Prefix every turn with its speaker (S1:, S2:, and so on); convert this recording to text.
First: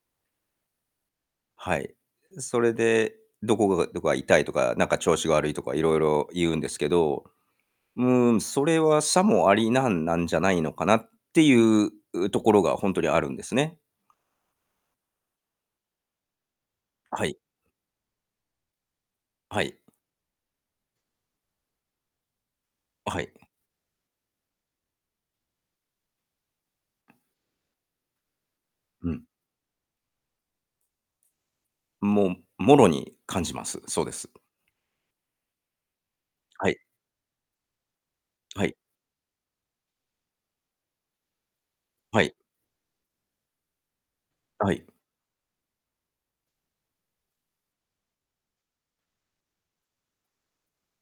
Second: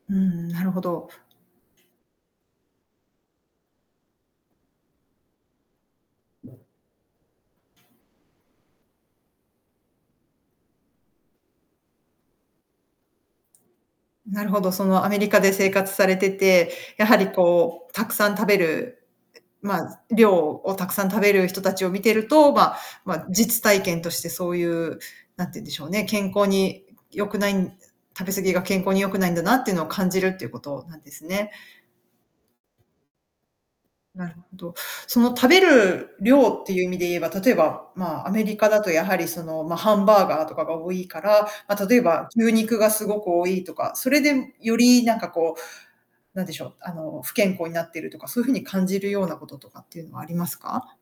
S1: うーん、なるほど。
S2: はい。それで、どこがどこが痛いとか、なんか調子が悪いとか色々言うんですけど、うん、それはさもありなんなんじゃないのかなっていううところがほんとにあるんですね。
S1: なるほど。その、アメリカで生活されてて、やは
S2: は
S1: り
S2: い。
S1: こう、たくさん食べる
S2: は
S1: う
S2: い。
S1: まあ、量をたくさん食べる人たちを見てると、ま
S2: あ、は
S1: ま、
S2: い。
S1: 実体験としてそういう、なんて言うんでしょうね、健康に良くないん食べ過ぎが健康に良
S2: う
S1: く
S2: ん。
S1: ないんだなっていうのを感じるっていうことなんですね。
S2: もう、もろに感じます。そうで
S1: な
S2: す。
S1: るほど。その食べる量っ
S2: は
S1: て
S2: い。
S1: いう意味で言えば、例えば、まあ、アメリ
S2: は
S1: カ
S2: い。
S1: だとやはりその、ま、ハンバーガーとかが多いから、ま、例え
S2: は
S1: ば
S2: い。
S1: 牛肉がすごく多いとか、それで
S2: あ、は
S1: よ
S2: い。
S1: りなんかこうなんでしょう、あの不健康になってるとか、そういう風に感じるようなこととかっていうのはありますか？